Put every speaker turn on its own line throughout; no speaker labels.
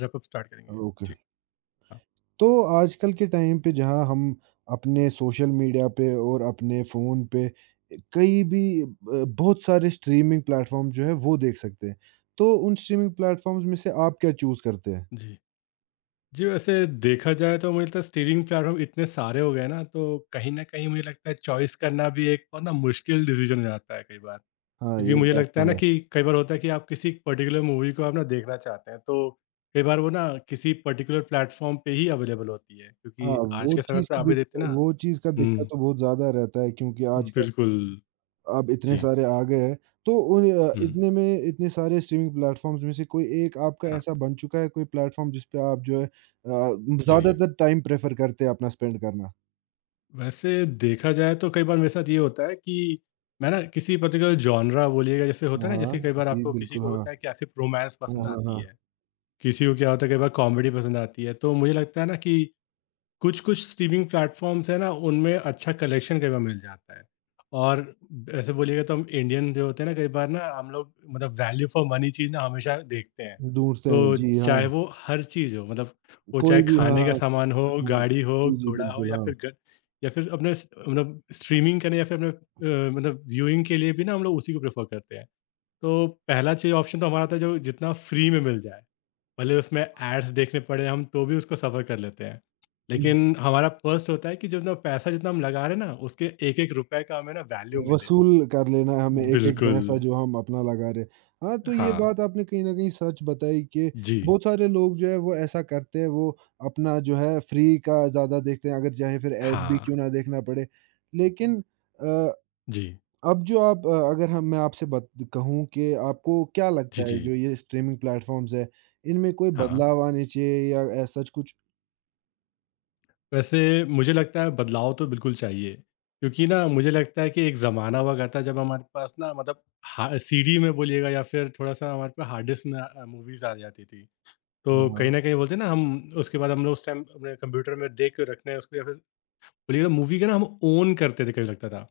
Wrap up start करेंगे।
Okay.
ठीक। हाँ।
तो आजकल के टाइम पे जहाँ हम अपने सोशल मीडिया पे और अपने फ़ोन पे कहीं भी ब बहुत सारे स्ट्रीमिंग प्लेटफ़ॉर्म जो है वो देख सकते हैं। तो उन स्ट्रीमिंग प्लेटफ़ॉर्म्स में से आप क्या चूज़ करते हैं?
जी, जी। वैसे देखा जाए तो मुझे लगता है स्टीरिंग प्लेटफॉर्म इतने सारे हो गए ना, तो कहीं ना कहीं मुझे लगता है चॉइस करना भी एक बहुत ना मुश्किल डिसीजन हो जाता है कई बार।
हाँ,
क्योंकि
ये
मुझे
बात
लगता है ना
तो है।
कि कई बार होता है कि आप किसी पर्टिकुलर मूवी को आप ना देखना चाहते हैं तो कई बार वो ना किसी पर्टिकुलर प्लेटफॉर्म पे ही अवेलेबल होती है,
हाँ,
क्योंकि आज
वो
के समय
चीज़
पे
की
आप भी
दिक
देखते हैं ना।
वो चीज़ का दिक्कत
हम्म।
तो बहुत ज़्यादा रहता है, क्योंकि आजकल
बिल्कुल।
अब इतने
जी।
सारे आ गए हैं। तो उन अ,
हम्म।
इतने में इतने सारे स्ट्रीमिंग प्लेटफ़ॉर्म्स में से कोई एक आपका
हाँ।
ऐसा बन चुका है, कोई प्लेटफ़ॉर्म जिस पे आप जो है
जी।
ज़्यादातर टाइम प्रेफ़र करते हैं अपना स्पेंड करना?
वैसे देखा जाए तो कई बार मेरे साथ ये होता है कि मैं ना किसी पर्टिकुलर जॉनरा बोलिएगा जैसे होता है ना,
हाँ,
जैसे कई बार
जी
आपको किसी
बिल्कुल,
को होता
हाँ।
है कि ऐसे रोमांस
हाँ,
पसंद
हाँ,
आती
हाँ।
है, किसी को क्या होता है कई बार कॉमेडी पसंद आती है। तो मुझे लगता है ना कि कुछ स्ट्रीमिंग प्लेटफ़ॉर्म्स हैं ना, उनमें अच्छा कलेक्शन कई बार मिल जाता है। और ऐसे बोलिएगा तो हम इंडियन जो होते हैं ना, कई बार ना हम लोग मतलब वैल्यू फॉर मनी चीज़ ना हमेशा देखते हैं।
ढूँढते हैं,
तो
जी
चाहे
हाँ।
वो हर चीज़ हो, मतलब वो चाहे
कोई भी हाँ,
खाने का सामान
हाँ।
हो, गाड़ी हो,
जी, जी
घोड़ा हो
बिल्कुल,
या फिर
हाँ।
घर या फिर अपने स मतलब स्ट्रीमिंग करने या फिर अपने मतलब व्यूइंग के लिए भी ना हम लोग उसी को प्रेफ़र करते हैं। तो पहला चीज़ ऑप्शन तो हमारा था जो जितना फ्री में मिल जाए। भले उसमें एड्स देखने पड़े हम तो भी उसको सफ़र कर लेते हैं। लेकिन हमारा फर्स्ट होता है कि जो ना पैसा जितना हम लगा रहे हैं ना, उसके एक-एक रुपए का हमें ना वैल्यू मिले।
वसूल कर लेना है हमें एक-एक
बिल्कुल।
पैसा जो हम अपना लगा रहे हैं। हाँ, तो ये
हाँ।
बात आपने कहीं न कहीं सच बताई कि
जी।
बहुत सारे लोग जो है वो ऐसा करते हैं। वो अपना जो है फ्री का ज़्यादा देखते हैं, अगर चाहे फिर ऐड भी
हाँ।
क्यों ना देखना पड़े। लेकिन अ,
जी।
अब जो आप अ, अगर हम मैं आपसे बत कहूँ कि आपको क्या
जी,
लगता है,
जी।
जो ये स्ट्रीमिंग प्लेटफ़ॉर्म्स हैं, इनमें कोई
हाँ।
बदलाव आने चाहिए या ऐसा सच कुछ?
वैसे मुझे लगता है बदलाव तो बिल्कुल चाहिए, क्योंकि ना मुझे लगता है कि एक ज़माना हुआ करता है जब हमारे पास ना मतलब हा सीडी में बोलिएगा या फिर थोड़ा-सा हमारे पास हार्ड डिस्क में मूवीज़ आ जाती थी।
हाँ,
तो कहीं
हाँ।
न कहीं बोलते हैं ना हम उसके बाद हम लोग उस टाइम अपने कंप्यूटर में देख के रखने हैं उसको या फिर बोलिएगा मूवी का ना हम ओन करते थे कभी लगता था।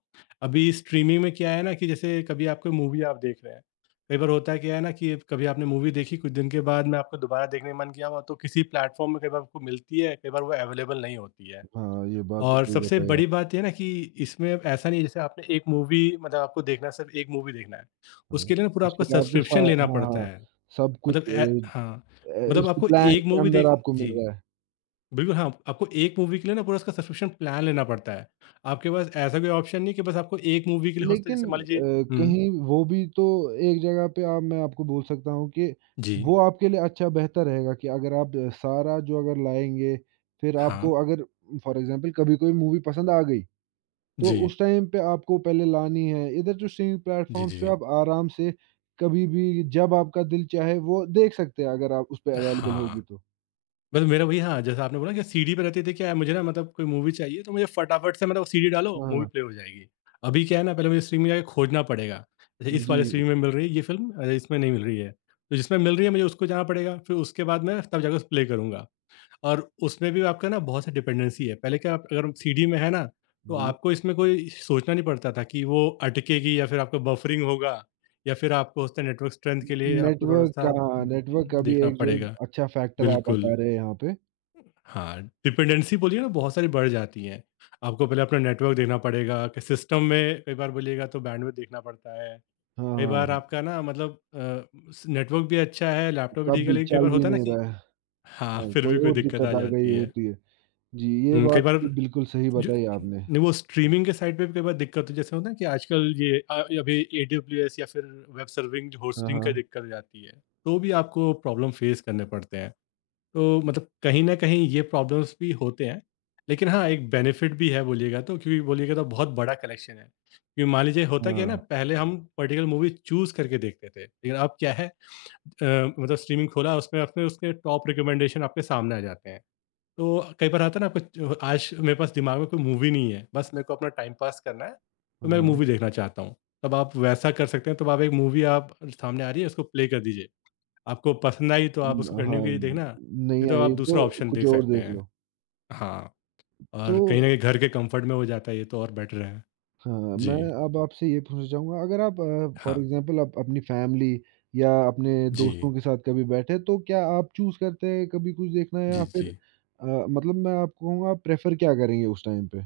अभी स्ट्रीमिंग में क्या है ना कि जैसे कभी आपको मूवी आप देख रहे हैं, कई बार होता है क्या है ना कि कभी आपने मूवी देखी कुछ दिन के बाद में आपको दोबारा देखने का मन किया हुआ तो किसी प्लेटफ़ॉर्म में कई बार आपको मिलती है, कई बार वो अवेलेबल नहीं होती है।
हाँ, ये बात तो
और
सही
सबसे
बताई
बड़ी
आप।
बात ये है ना कि इसमें ऐसा नहीं है जैसे आपने एक मूवी मतलब आपको देखना है, सिर्फ़ एक मूवी देखना है।
हाँ,
उसके लिए ना पूरा आपको
इसके लिए आपको सा
सब्सक्रिप्शन लेना
हाँ,
पड़ता
हाँ,
है।
सब
मतलब
कुछ अ
ए हाँ, मतलब
उसी
आपको
प्लान
एक
के
मूवी देख।
अंदर आपको मिल
जी।
रहा है।
बिल्कुल, हाँ, आपको एक मूवी के लिए ना पूरा उसका सब्सक्रिप्शन प्लान लेना पड़ता है। आपके पास ऐसा कोई ऑप्शन नहीं कि बस आपको एक मूवी के लिए होता है
लेकिन
जैसे मान लीजिए।
अ,
हुँ।
कहीं वो भी तो एक जगह पे आप मैं आपको बोल सकता हूँ कि
जी।
वो आपके लिए अच्छा बेहतर रहेगा कि अगर आप सारा जो अगर लाएँगे, फिर
हाँ।
आपको अगर फॉर एग्ज़ाम्पल कभी कोई मूवी पसंद आ गई, तो
जी,
उस टाइम पे आपको पहले लानी है। इधर जो स्ट्रीमिंग
जी,
प्लेटफ़ॉर्म्स
जी,
पे
जी।
आप आराम से कभी भी जब आपका दिल चाहे वो देख सकते हैं, अगर आप उस पे अवेलेबल
हाँ,
होगी तो।
बस मेरा वही। हाँ, जैसा आपने बोला कि सीडी पे रहती थी क्या है, मुझे ना मतलब कोई मूवी चाहिए तो मुझे फटाफट से मतलब सीडी डालो,
हाँ,
मूवी
हाँ।
प्ले हो जाएगी। अभी क्या है ना पहले मुझे स्ट्रीम में जाके खोजना पड़ेगा। जैसे इस
जी,
वाले स्ट्रीम में मिल रही है ये फ़िल्म इसमें नहीं मिल रही है। तो जिसमें मिल रही है मुझे उसको जाना पड़ेगा, फिर उसके बाद मैं तब जाकर उसे प्ले करूँगा। और उसमें भी आपका ना बहुत सा डिपेंडेंसी है। पहले क्या आप अगर सीडी में है ना, तो
जी।
आपको इसमें कोई सोचना नहीं पड़ता था कि वो अटकेगी या फिर आपको बफरिंग होगा या फिर आपको उसका नेटवर्क स्ट्रेंथ के लिए आपको
नेटवर्क
थोड़ा-सा
का हाँ, नेटवर्क का भी
देखना
एक जो
पड़ेगा।
अच्छा फैक्टर आप
बिल्कुल।
बता रहे हैं यहाँ पे।
हाँ, डिपेंडेंसी बोलिए ना बहुत सारी बढ़ जाती हैं। आपको पहले अपना नेटवर्क देखना पड़ेगा कि सिस्टम में कई बार बोलिएगा तो बैंडविड्थ देखना पड़ता है। कई बार
हाँ,
आपका ना मतलब अ, स नेटवर्क भी अच्छा है, लैपटॉप भी
तब
ठीक है,
भी
लेकिन कई
चल
बार
भी
होता है ना
नहीं
कि
रहा है।
हाँ,
हाँ,
फिर
कोई
भी कोई
और
दिक्कत आ
दिक्कत आ गई
जाती है।
होती है। जी, ये
हुँ, कई
बात
बार
बिल्कुल सही
जो
बताई आपने।
नहीं वो स्ट्रीमिंग के साइड पे भी कई बार दिक्कत हो जैसे होता है ना कि आजकल ये अभी एडब्ल्यूएस या फिर वेब सर्विंग जो
हाँ,
होस्टिंग का
हाँ।
दिक्कत हो जाती है तो भी आपको प्रॉब्लम फेस करने पड़ते हैं। तो मतलब कहीं ना कहीं ये प्रॉब्लम्स भी होते हैं, लेकिन हाँ एक बेनिफिट भी है बोलिएगा तो, क्योंकि बोलिएगा तो बहुत बड़ा कलेक्शन है। क्योंकि मान लीजिए होता क्या है ना,
हाँ,
पहले हम पर्टिकुलर मूवी चूज करके देखते थे, लेकिन अब क्या है मतलब स्ट्रीमिंग खोला उसमें अपने उसके टॉप रिकमेंडेशन आपके सामने आ जाते हैं। तो कई बार आता है ना आपको आज मेरे पास दिमाग में कोई मूवी नहीं है, बस मेरे को अपना टाइम पास करना है, तो
हाँ,
मैं
हाँ।
मूवी देखना चाहता हूँ। तब आप वैसा कर सकते हैं, तब आप एक मूवी आप सामने आ रही है उसको प्ले कर दीजिए। आपको पसंद आई तो आप उसको
हाँ,
कंटिन्यू कीजिए देखना, नहीं
नहीं
तो आप
आई
दूसरा
तो
ऑप्शन
कुछ
देख
और
सकते
देख
हैं।
लो।
हाँ,
तो
और कहीं न कहीं घर के कम्फ़र्ट में हो जाता है ये तो और बेटर है।
हाँ, मैं
जी।
अब आपसे ये पूछना चाहूँगा, अगर आप फॉर
हाँ।
एग्ज़ाम्पल आप अपनी फ़ैमिली या अपने
जी,
दोस्तों के साथ कभी बैठे, तो क्या आप चूज़ करते हैं कभी कुछ देखना है
जी,
या फिर
जी।
मतलब मैं आपको कहूँगा आप प्रेफ़र क्या करेंगे उस टाइम पे?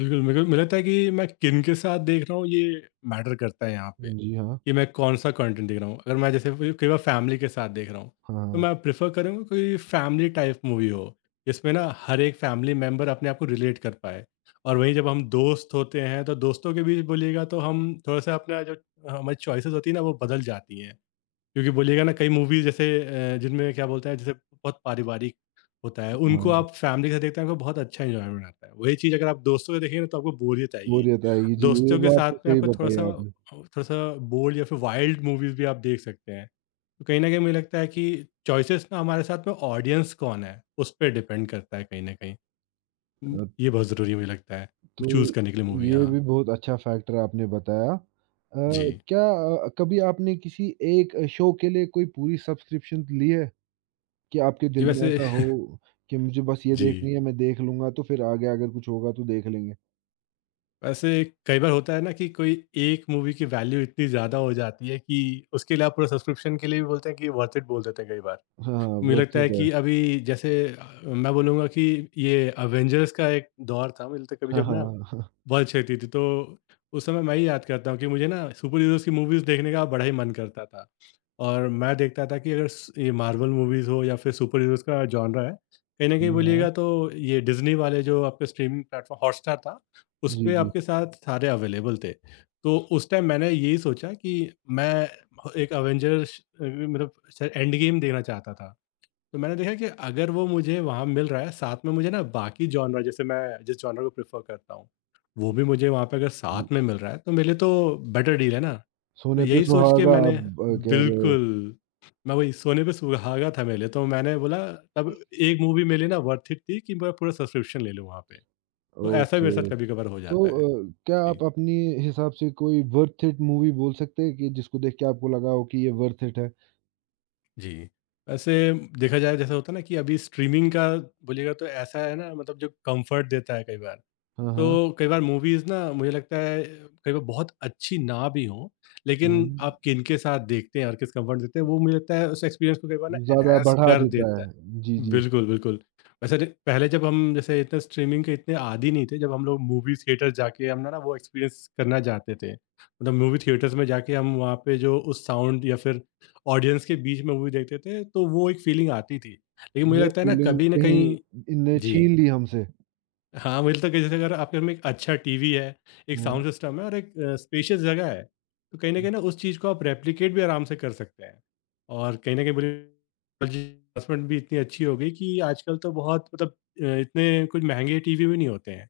बिल्कुल, मेरे को मुझे लगता है कि मैं किन के साथ देख रहा हूँ ये मैटर करता है यहाँ पे।
जी हाँ।
कि मैं कौन-सा कंटेंट देख रहा हूँ। अगर मैं जैसे कोई कई बार फैमिली के साथ देख रहा हूँ, तो
हाँ,
मैं प्रेफ़र करूँगा कोई फैमिली टाइप मूवी हो, जिसमें ना हर एक फैमिली मेंबर अपने आप को रिलेट कर पाए। और वहीं जब हम दोस्त होते हैं, तो दोस्तों के बीच बोलिएगा तो हम थोड़ा-सा अपना जो हमारी चॉइसेस होती हैं ना, वो बदल जाती हैं। क्योंकि बोलिएगा ना कई मूवीज़ जैसे जिनमें क्या बोलता है जैसे बहुत पारिवारिक होता है, उनको
हाँ,
आप फ़ैमिली के साथ देखते हैं आपको बहुत अच्छा एन्जॉयमेंट आता है। वही चीज़ अगर आप दोस्तों से देखेंगे ना तो आपको बोरियत आएगी।
बोरियत आएगी जी, ये
दोस्तों के
बात
साथ
तो
में
सही
आपको
बताई
थोड़ा-सा
आपने।
थोड़ा-सा बोल्ड या फिर वाइल्ड मूवीज़ भी आप देख सकते हैं। तो कहीं न कहीं मुझे लगता है कि चॉइसेस ना हमारे साथ में ऑडियंस कौन है, उस पे डिपेंड करता है कहीं न कहीं।
अ,
ये बहुत ज़रूरी मुझे लगता है,
तो
चूज़ करने के लिए मूवी।
ये
हाँ।
भी बहुत अच्छा फैक्टर आपने बताया।
जी।
क्या कभी आपने किसी एक शो के लिए कोई पूरी सब्सक्रिप्शन ली है? कि आपके
जी,
दिल में
वैसे
ऐसा हो, कि मुझे बस ये
जी।
देखनी है, मैं देख लूँगा, तो फिर आगे अगर कुछ होगा तो देख लेंगे।
वैसे कई बार होता है ना कि कोई एक मूवी की वैल्यू इतनी ज़्यादा हो जाती है कि उसके लिए आप पूरा सब्सक्रिप्शन के लिए भी बोलते हैं कि वर्थ इट बोल देते हैं कई बार।
हाँ, हाँ,
मुझे
वो
लगता
तो
है
है।
कि अभी जैसे मैं बोलूँगा कि ये अवेंजर्स का एक दौर था मुझे लगता है कभी
हाँ,
जब ना
हाँ, हाँ।
बहुत अच्छी लगती थी। तो उस समय मैं ही याद करता हूँ कि मुझे ना सुपर हीरोज़ की मूवीज़ देखने का बड़ा ही मन करता था। और मैं देखता था कि अगर स ये मार्वल मूवीज़ हो या फिर सुपर हीरोज़ का जॉनरा है, कहीं न कहीं
जी हाँ।
बोलिएगा तो ये डिज़्नी वाले जो आपके स्ट्रीमिंग प्लेटफ़ॉर्म हॉटस्टार था,
जी,
उसपे
जी।
आपके साथ सारे अवेलेबल थे। तो उस टाइम मैंने यही सोचा कि मैं ह एक अवेंजर्स अ, मतलब स एंड गेम देखना चाहता था। तो मैंने देखा कि अगर वो मुझे वहाँ मिल रहा है, साथ में मुझे ना बाकी जॉनरा जैसे मैं जिस जॉनरा को प्रेफ़र करता हूँ, वो भी मुझे वहाँ पे अगर
हुँ,
साथ में मिल रहा है, तो मेरे लिए तो बेटर डील है ना। तो
सोने पे
यही सोच के
सुहागा
मैंने
आप ब कह रहे हो।
बिल्कुल, मैं वही सोने पे सुहागा था मेरे लिए, तो मैंने बोला तब एक मूवी मेरे लिए ना वर्थ इट थी कि मैं पूरा सब्सक्रिप्शन ले लूँ वहाँ पे। तो ऐसा भी मेरे साथ
ओके।
कभी-कभार हो
तो
जाता है।
क्या
जी।
आप अपने हिसाब से कोई वर्थ इट मूवी बोल सकते हैं कि जिसको देख के आपको लगा हो कि ये वर्थ इट है?
जी। वैसे देखा जाए जैसा होता है ना कि अभी स्ट्रीमिंग का बोलिएगा तो ऐसा है ना मतलब जो कम्फ़र्ट देता है कई बार।
हाँ, हाँ।
तो कई बार मूवीज़ ना मुझे लगता है कई बार बहुत अच्छी ना भी हों, लेकिन
हुँ,
आप किनके साथ देखते हैं और किस कंफर्ट देते हैं वो मुझे लगता है उस एक्सपीरियंस को कई बार ना
ज़्यादा
एनहांस
बढ़ा
कर
देता
देता है।
है। जी, जी।
बिल्कुल, बिल्कुल। वैसे ज पहले जब हम जैसे इतना स्ट्रीमिंग के इतने आदी नहीं थे, जब हम लोग मूवी थिएटर जाके हम ना ना वो एक्सपीरियंस करना चाहते थे। मतलब मूवी थिएटर्स में जाके हम वहाँ पे जो उस साउंड या फिर ऑडियंस के बीच में मूवी देखते थे, तो वो एक फीलिंग आती थी। लेकिन मुझे
वो
लगता है ना
फीलिंग
कभी न
कहीं
कहीं।
इनने
जी।
छीन ली हमसे।
हाँ, मुझे लगता है कि जैसे अगर आपके घर में एक अच्छा टीवी है, एक
हाँ।
साउंड सिस्टम है और एक स्पेशियस जगह है, तो कहीं न कहीं ना उस चीज़ को आप रेप्लिकेट भी आराम से कर सकते हैं। और कहीं न कहीं बोलिए एडवांसमेंट भी इतनी अच्छी हो गई कि आजकल तो बहुत मतलब इतने कुछ महँगे टीवी भी नहीं होते हैं।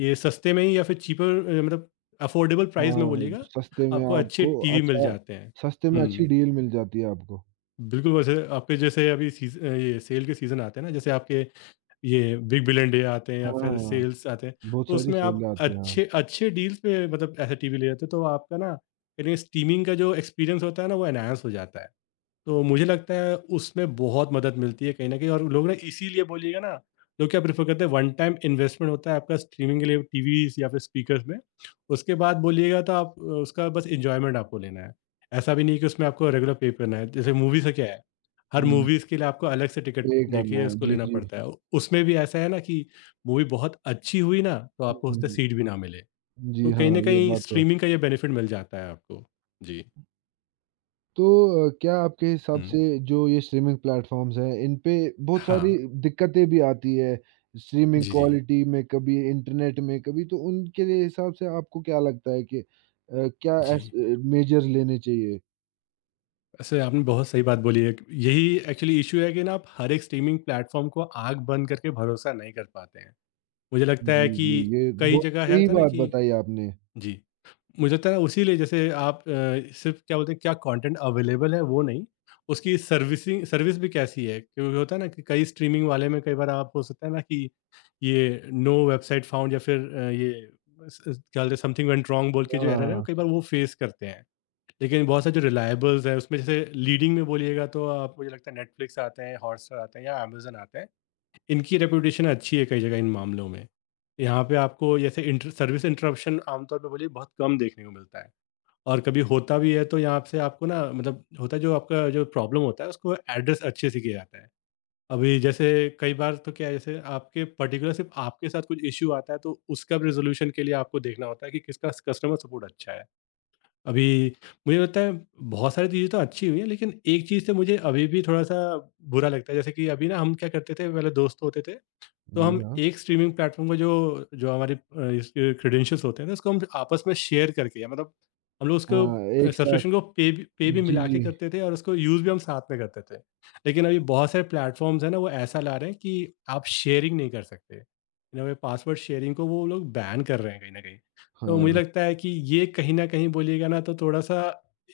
ये सस्ते में ही या फिर चीपर मतलब अफोर्डेबल प्राइस में
हाँ,
बोलिएगा,
सस्ते में
आपको अच्छे
आपको
टीवी मिल
अच्छा
जाते हैं।
सस्ते में अच्छी
हुँ,
डील मिल जाती है आपको।
बिल्कुल। वैसे आपके जैसे अभी ये सेल के सीज़न आते हैं ना, जैसे आपके ये बिग बिलियन डे आते हैं या
हाँ,
फिर
हाँ,
सेल्स आते हैं।
बहुत
तो
सारी
उसमें
सेल
आप
आते हैं।
अच्छे अच्छे डील्स पे मतलब ऐसे टीवी ले जाते हो, तो आपका ना कहीं स्ट्रीमिंग का जो एक्सपीरियंस होता है ना, वो एनहांस हो जाता है। तो मुझे लगता है उसमें बहुत मदद मिलती है कहीं न कहीं, और लोग ना इसीलिए बोलिएगा ना, लोग क्या प्रेफ़र करते हैं, वन टाइम इन्वेस्टमेंट होता है आपका स्ट्रीमिंग के लिए टीवीज़ या फिर स्पीकर्स में। उसके बाद बोलिएगा तो आप उसका बस एन्जॉयमेंट आपको लेना है। ऐसा भी नहीं है कि उसमें आपको रेगुलर पे करना है। जैसे मूवीज़ का क्या है, हर
हुँ,
मूवीज़ के लिए आपको अलग से टिकट
पे करना
देखिए
है।
उसको
जी,
लेना
जी।
पड़ता है। उसमें भी ऐसा है ना कि मूवी बहुत अच्छी हुई ना तो
हुँ,
आपको
हुँ,
उससे
हुँ।
सीट भी ना मिले।
जी
तो
हाँ,
कहीं न
ये
कहीं
बात तो है।
स्ट्रीमिंग का ये बेनिफिट मिल जाता है आपको। जी।
तो क्या आपके हिसाब
हुँ।
से जो ये स्ट्रीमिंग प्लेटफ़ॉर्म्स हैं, इन पे बहुत
हाँ।
सारी दिक्कतें भी आती है, स्ट्रीमिंग
जी, जी।
क्वालिटी में कभी इंटरनेट में कभी, तो उनके लिए हिसाब से आपको क्या लगता है कि
जी।
मेजर लेने चाहिए?
वैसे आपने बहुत सही बात बोली है। यही एक्चुअली इशू है कि ना आप हर एक स्ट्रीमिंग प्लेटफॉर्म को आँख बंद करके भरोसा नहीं कर पाते हैं। मुझे लगता
जी,
है कि
जी, ये
कई
बहुत
जगह है
सही
होता है ना
बात
कि,
बताई आपने।
जी, मुझे लगता है ना उसीलिए जैसे आप सिर्फ़ क्या बोलते हैं क्या कंटेंट अवेलेबल है वो नहीं, उसकी सर्विसिंग सर्विस भी कैसी है? क्योंकि होता है ना कि कई स्ट्रीमिंग वाले में कई बार आप हो सकता है ना कि ये नो वेबसाइट फाउंड या फिर ये स क्या बोलते हैं समथिंग वेंट रॉन्ग बोल के जो एरर है, वो
हाँ।
कई बार वो फेस करते हैं। लेकिन बहुत सारे जो रिलायबल्स हैं उसमें जैसे लीडिंग में बोलिएगा तो आप मुझे लगता है नेटफ्लिक्स आते हैं, हॉटस्टार आते हैं या अमेजन आते हैं, इनकी रेपुटेशन अच्छी है कई जगह इन मामलों में। यहाँ पे आपको जैसे सर्विस इंटरप्शन आमतौर पे बोलिए बहुत कम देखने को मिलता है, और कभी होता भी है तो यहाँ से आपको ना मतलब होता है जो आपका जो प्रॉब्लम होता है उसको एड्रेस अच्छे से किया जाता है। अभी जैसे कई बार तो क्या है जैसे आपके पर्टिकुलर सिर्फ आपके साथ कुछ इश्यू आता है, तो उसका भी रेजोल्यूशन के लिए आपको देखना होता है कि किसका कस्टमर सपोर्ट अच्छा है। अभी मुझे लगता है बहुत सारी चीज़ें तो अच्छी हुई हैं, लेकिन एक चीज़ से मुझे अभी भी थोड़ा-सा बुरा लगता है। जैसे कि अभी ना हम क्या करते थे, पहले दोस्त होते थे, तो
जी
हम
हाँ।
एक स्ट्रीमिंग प्लेटफ़ॉर्म का जो जो हमारे इसके क्रेडेंशियल्स होते हैं ना, उसको हम आपस में शेयर करके या मतलब हम लोग उसको
हाँ, एक साथ
सब्सक्रिप्शन को पे भी
जी,
मिला के
जी।
करते थे और उसको यूज़ भी हम साथ में करते थे। लेकिन अभी बहुत सारे प्लेटफ़ॉर्म्स हैं ना, वो ऐसा ला रहे हैं कि आप शेयरिंग नहीं कर सकते। ये पासवर्ड शेयरिंग को वो लोग बैन कर रहे हैं कहीं न कहीं। तो मुझे
हाँ,
लगता है कि ये कहीं न कहीं बोलिएगा ना, तो थोड़ा-सा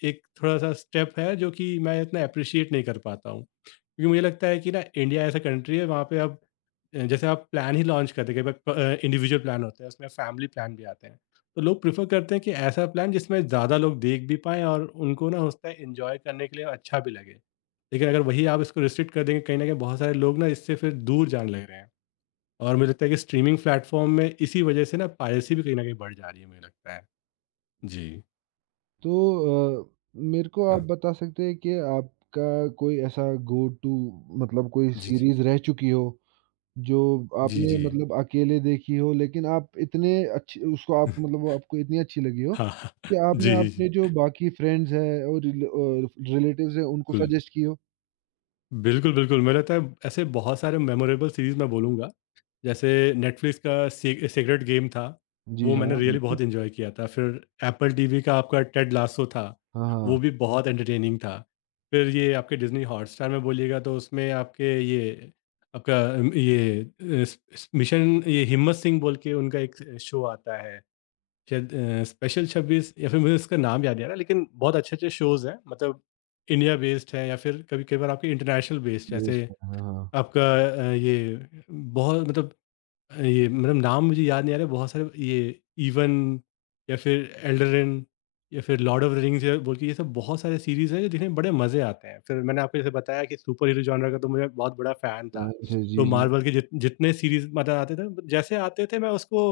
एक थोड़ा-सा स्टेप है, जो कि मैं इतना एप्रिशिएट नहीं कर पाता हूँ। क्योंकि मुझे लगता है कि ना इंडिया ऐसा कंट्री है, वहाँ पे आप जैसे आप प्लान ही लॉन्च करते हैं, कई इंडिविजुअल प्लान होते हैं, उसमें फैमिली प्लान भी आते हैं। तो लोग प्रेफर करते हैं कि ऐसा प्लान जिसमें ज़्यादा लोग देख भी पाएँ और उनको ना होता है इन्जॉय करने के लिए अच्छा भी लगे। लेकिन अगर वही आप इसको रिस्ट्रिक्ट कर देंगे कहीं ना कहीं, बहुत सारे लोग ना इससे फिर दूर जाने लग रहे हैं। और मुझे लगता है कि स्ट्रीमिंग प्लेटफॉर्म में इसी वजह से ना पायरेसी भी कहीं ना कहीं बढ़ जा रही है, मुझे लगता है। जी,
तो मेरे को आप
हाँ,
बता सकते हैं कि आपका कोई ऐसा गो टू मतलब कोई
जी, जी,
सीरीज़ रह चुकी हो, जो
जी,
आपने
जी।
मतलब अकेले देखी हो लेकिन आप इतने अच्छी उसको आप मतलब वो आपको इतनी अच्छी लगी हो,
हाँ, हाँ,
कि आपने
जी, जी,
अपने
जी,
जो बाकी फ्रेंड्स हैं और रिलेटिव्स हैं उनको
बिल्कुल,
सजेस्ट की हो?
बिल्कुल, बिल्कुल, मुझे लगता है ऐसे बहुत सारे मेमोरेबल सीरीज़ मैं बोलूँगा, जैसे नेटफ्लिक्स का से सेक्रेड गेम था,
जी
वो मैंने
हाँ,
रियली
बिल्कुल।
बहुत एन्जॉय किया था। फिर एप्पल टीवी का आपका टेड लासो था,
हाँ,
वो
हाँ।
भी बहुत एंटरटेनिंग था। फिर ये आपके डिज़नी हॉटस्टार में बोलिएगा तो उसमें आपके ये आपका ये स स मिशन ये हिम्मत सिंह बोल के उनका एक शो आता है। शायद स्पेशल 26 या फिर मुझे उसका नाम याद नहीं आ रहा, लेकिन बहुत अच्छे-अच्छे शोज़ हैं, मतलब इंडिया बेस्ड है या फिर कभी कई बार आपके इंटरनेशनल बेस्ड जैसे
बेस्ट है। हाँ, हाँ।
आपका ये बहुत मतलब ये मतलब नाम मुझे याद नहीं आ रहे, बहुत सारे ये इवन या फिर एल्डरन या फिर लॉर्ड ऑफ द रिंग्स या बोल के ये सब बहुत सारे सीरीज हैं जो दिखने में बड़े मज़े आते हैं। फिर मैंने आपको जैसे बताया कि सुपर हीरो जॉनर का तो मैं बहुत बड़ा फ़ैन था।
फैन थे,
तो
जी, जी।
मार्वल के जितने सीरीज़ मतलब आते थे जैसे आते थे मैं उसको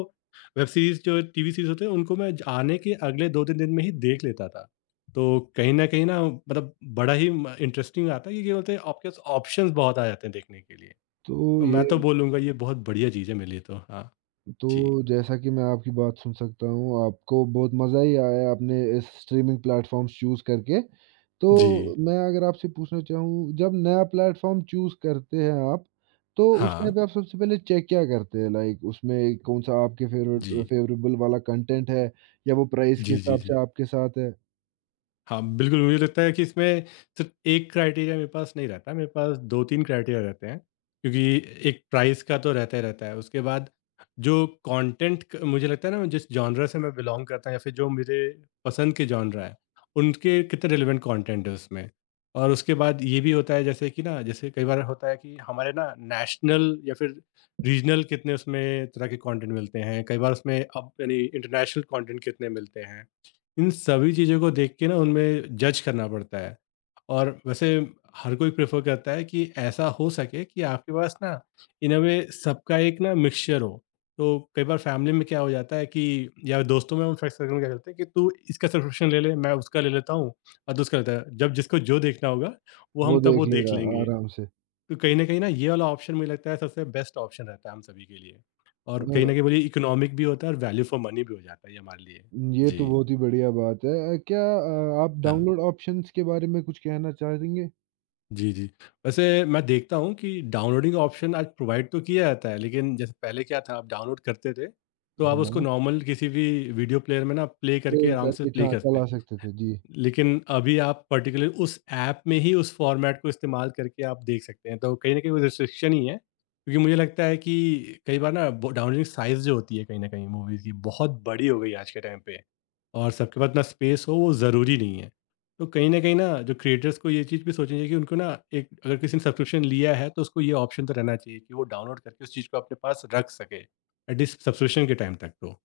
वेब सीरीज़ जो टीवी सीरीज़ होते हैं उनको मैं ज आने के अगले 2-3 दिन में ही देख लेता था। तो कहीं न कहीं ना मतलब बड़ा ही म इंटरेस्टिंग आता है, क्योंकि बोलते हैं आपके पास ऑप्शंस बहुत आ जाते हैं देखने के लिए।
तो
तो
ये
मैं तो बोलूँगा ये बहुत बढ़िया चीज़ है मेरे लिए तो। हाँ, जी।
तो जैसा कि मैं आपकी बात सुन सकता हूँ, आपको बहुत मज़ा ही आया आपने इस स्ट्रीमिंग प्लेटफ़ॉर्म्स चूज़ करके। तो
जी।
मैं अगर आपसे पूछना चाहूँ, जब नया प्लेटफ़ॉर्म चूज़ करते हैं आप, तो उस
हाँ।
टाइम पे आप सबसे पहले चेक क्या करते हैं? लाइक उसमें कौन-सा आपके फेवरेट
जी।
फ़ेवरेबल वाला कंटेंट है या वो प्राइस के
जी, जी,
हिसाब
जी।
से आपके साथ है,
हाँ, बिल्कुल, मुझे लगता है कि इसमें सिर्फ़ एक क्राइटेरिया मेरे पास नहीं रहता है, मेरे पास 2-3 क्राइटेरिया रहते हैं, क्योंकि एक प्राइस का तो रहता ही रहता है, उसके बाद जो कॉन्टेंट क मुझे लगता है ना जिस जॉनरा से मैं बिलॉन्ग करता हूँ या फिर जो मेरे पसंद के जॉनरा है, उनके कितने रिलेवेंट कॉन्टेंट है उसमें। और उसके बाद ये भी होता है जैसे कि ना, जैसे कई बार होता है कि हमारे ना नेशनल या फिर रीजनल कितने उसमें तरह के कॉन्टेंट मिलते हैं, कई बार उसमें अब यानी इंटरनेशनल कॉन्टेंट कितने मिलते हैं। इन सभी चीज़ों को देख के ना उनमें जज करना पड़ता है, और वैसे हर कोई प्रेफर करता है कि ऐसा हो सके कि आपके पास ना इन अ वे सबका एक ना मिक्सचर हो। तो कई बार फैमिली में क्या हो जाता है कि, या दोस्तों में हम फ्रेंड सर्कल में क्या करते हैं कि तू इसका सब्सक्रिप्शन ले ले, मैं उसका ले लेता हूँ और तू उसका लेता है। जब जिसको जो देखना होगा वो हम
वो
तब वो
देख
देख
लेगा
लेंगे।
आराम से।
तो कहीं न कहीं ना ये वाला ऑप्शन मुझे लगता है सबसे बेस्ट ऑप्शन रहता है हम सभी के लिए, और कहीं न
अ,
कहीं बोलिए इकोनॉमिक भी होता है और वैल्यू फॉर मनी भी हो जाता है ये हमारे लिए।
ये तो
जी।
बहुत ही बढ़िया बात है। आप
हाँ।
डाउनलोड ऑप्शंस के बारे में कुछ कहना चाहेंगे?
जी, जी। वैसे मैं देखता हूँ कि डाउनलोडिंग ऑप्शन आज प्रोवाइड तो किया जाता है, लेकिन जैसे पहले क्या था, आप डाउनलोड करते थे, तो आप उसको
हाँ।
नॉर्मल किसी भी वीडियो प्लेयर में ना प्ले करके
सेव
आराम से
करके
प्ले
हाँ,
करते।
चला सकते थे, जी।
लेकिन अभी आप पर्टिकुलर उस ऐप में ही उस फ़ॉर्मेट को इस्तेमाल करके आप देख सकते हैं। तो कहीं न कहीं वो रिस्ट्रिक्शन ही है, क्योंकि मुझे लगता है कि कई बार ना ब डाउनलोडिंग साइज़ जो होती है कहीं न कहीं मूवीज़ की बहुत बड़ी हो गई है आज के टाइम पे, और सबके पास इतना स्पेस हो वो ज़रूरी नहीं है। तो कहीं न कहीं ना जो क्रिएटर्स को ये चीज़ भी सोचनी चाहिए कि उनको ना एक अगर किसी ने सब्सक्रिप्शन लिया है तो उसको ये ऑप्शन तो रहना चाहिए कि वो डाउनलोड करके उस चीज़ को अपने पास रख सके, एट लीस्ट सब्सक्रिप्शन के टाइम तक तो।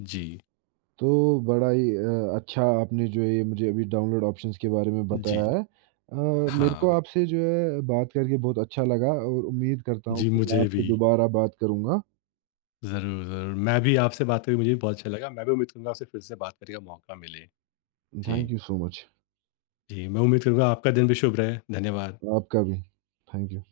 जी।
तो बड़ा ही अच्छा आपने जो है ये मुझे अभी डाउनलोड ऑप्शंस के बारे में
जी।
बताया है। मेरे को
हाँ।
आपसे जो है बात करके बहुत अच्छा लगा और उम्मीद करता हूँ
जी,
कि मैं
मुझे
आपसे
भी।
दोबारा बात करूँगा।
ज़रूर, ज़रूर। मैं भी आपसे बात करके मुझे भी बहुत अच्छा लगा। मैं भी उम्मीद करूँगा आपसे फिर से बात करने का मौका मिले। जी।
Thank you so much.
जी, मैं उम्मीद करूँगा आपका दिन भी शुभ रहे। धन्यवाद।
आपका भी, थैंक यू।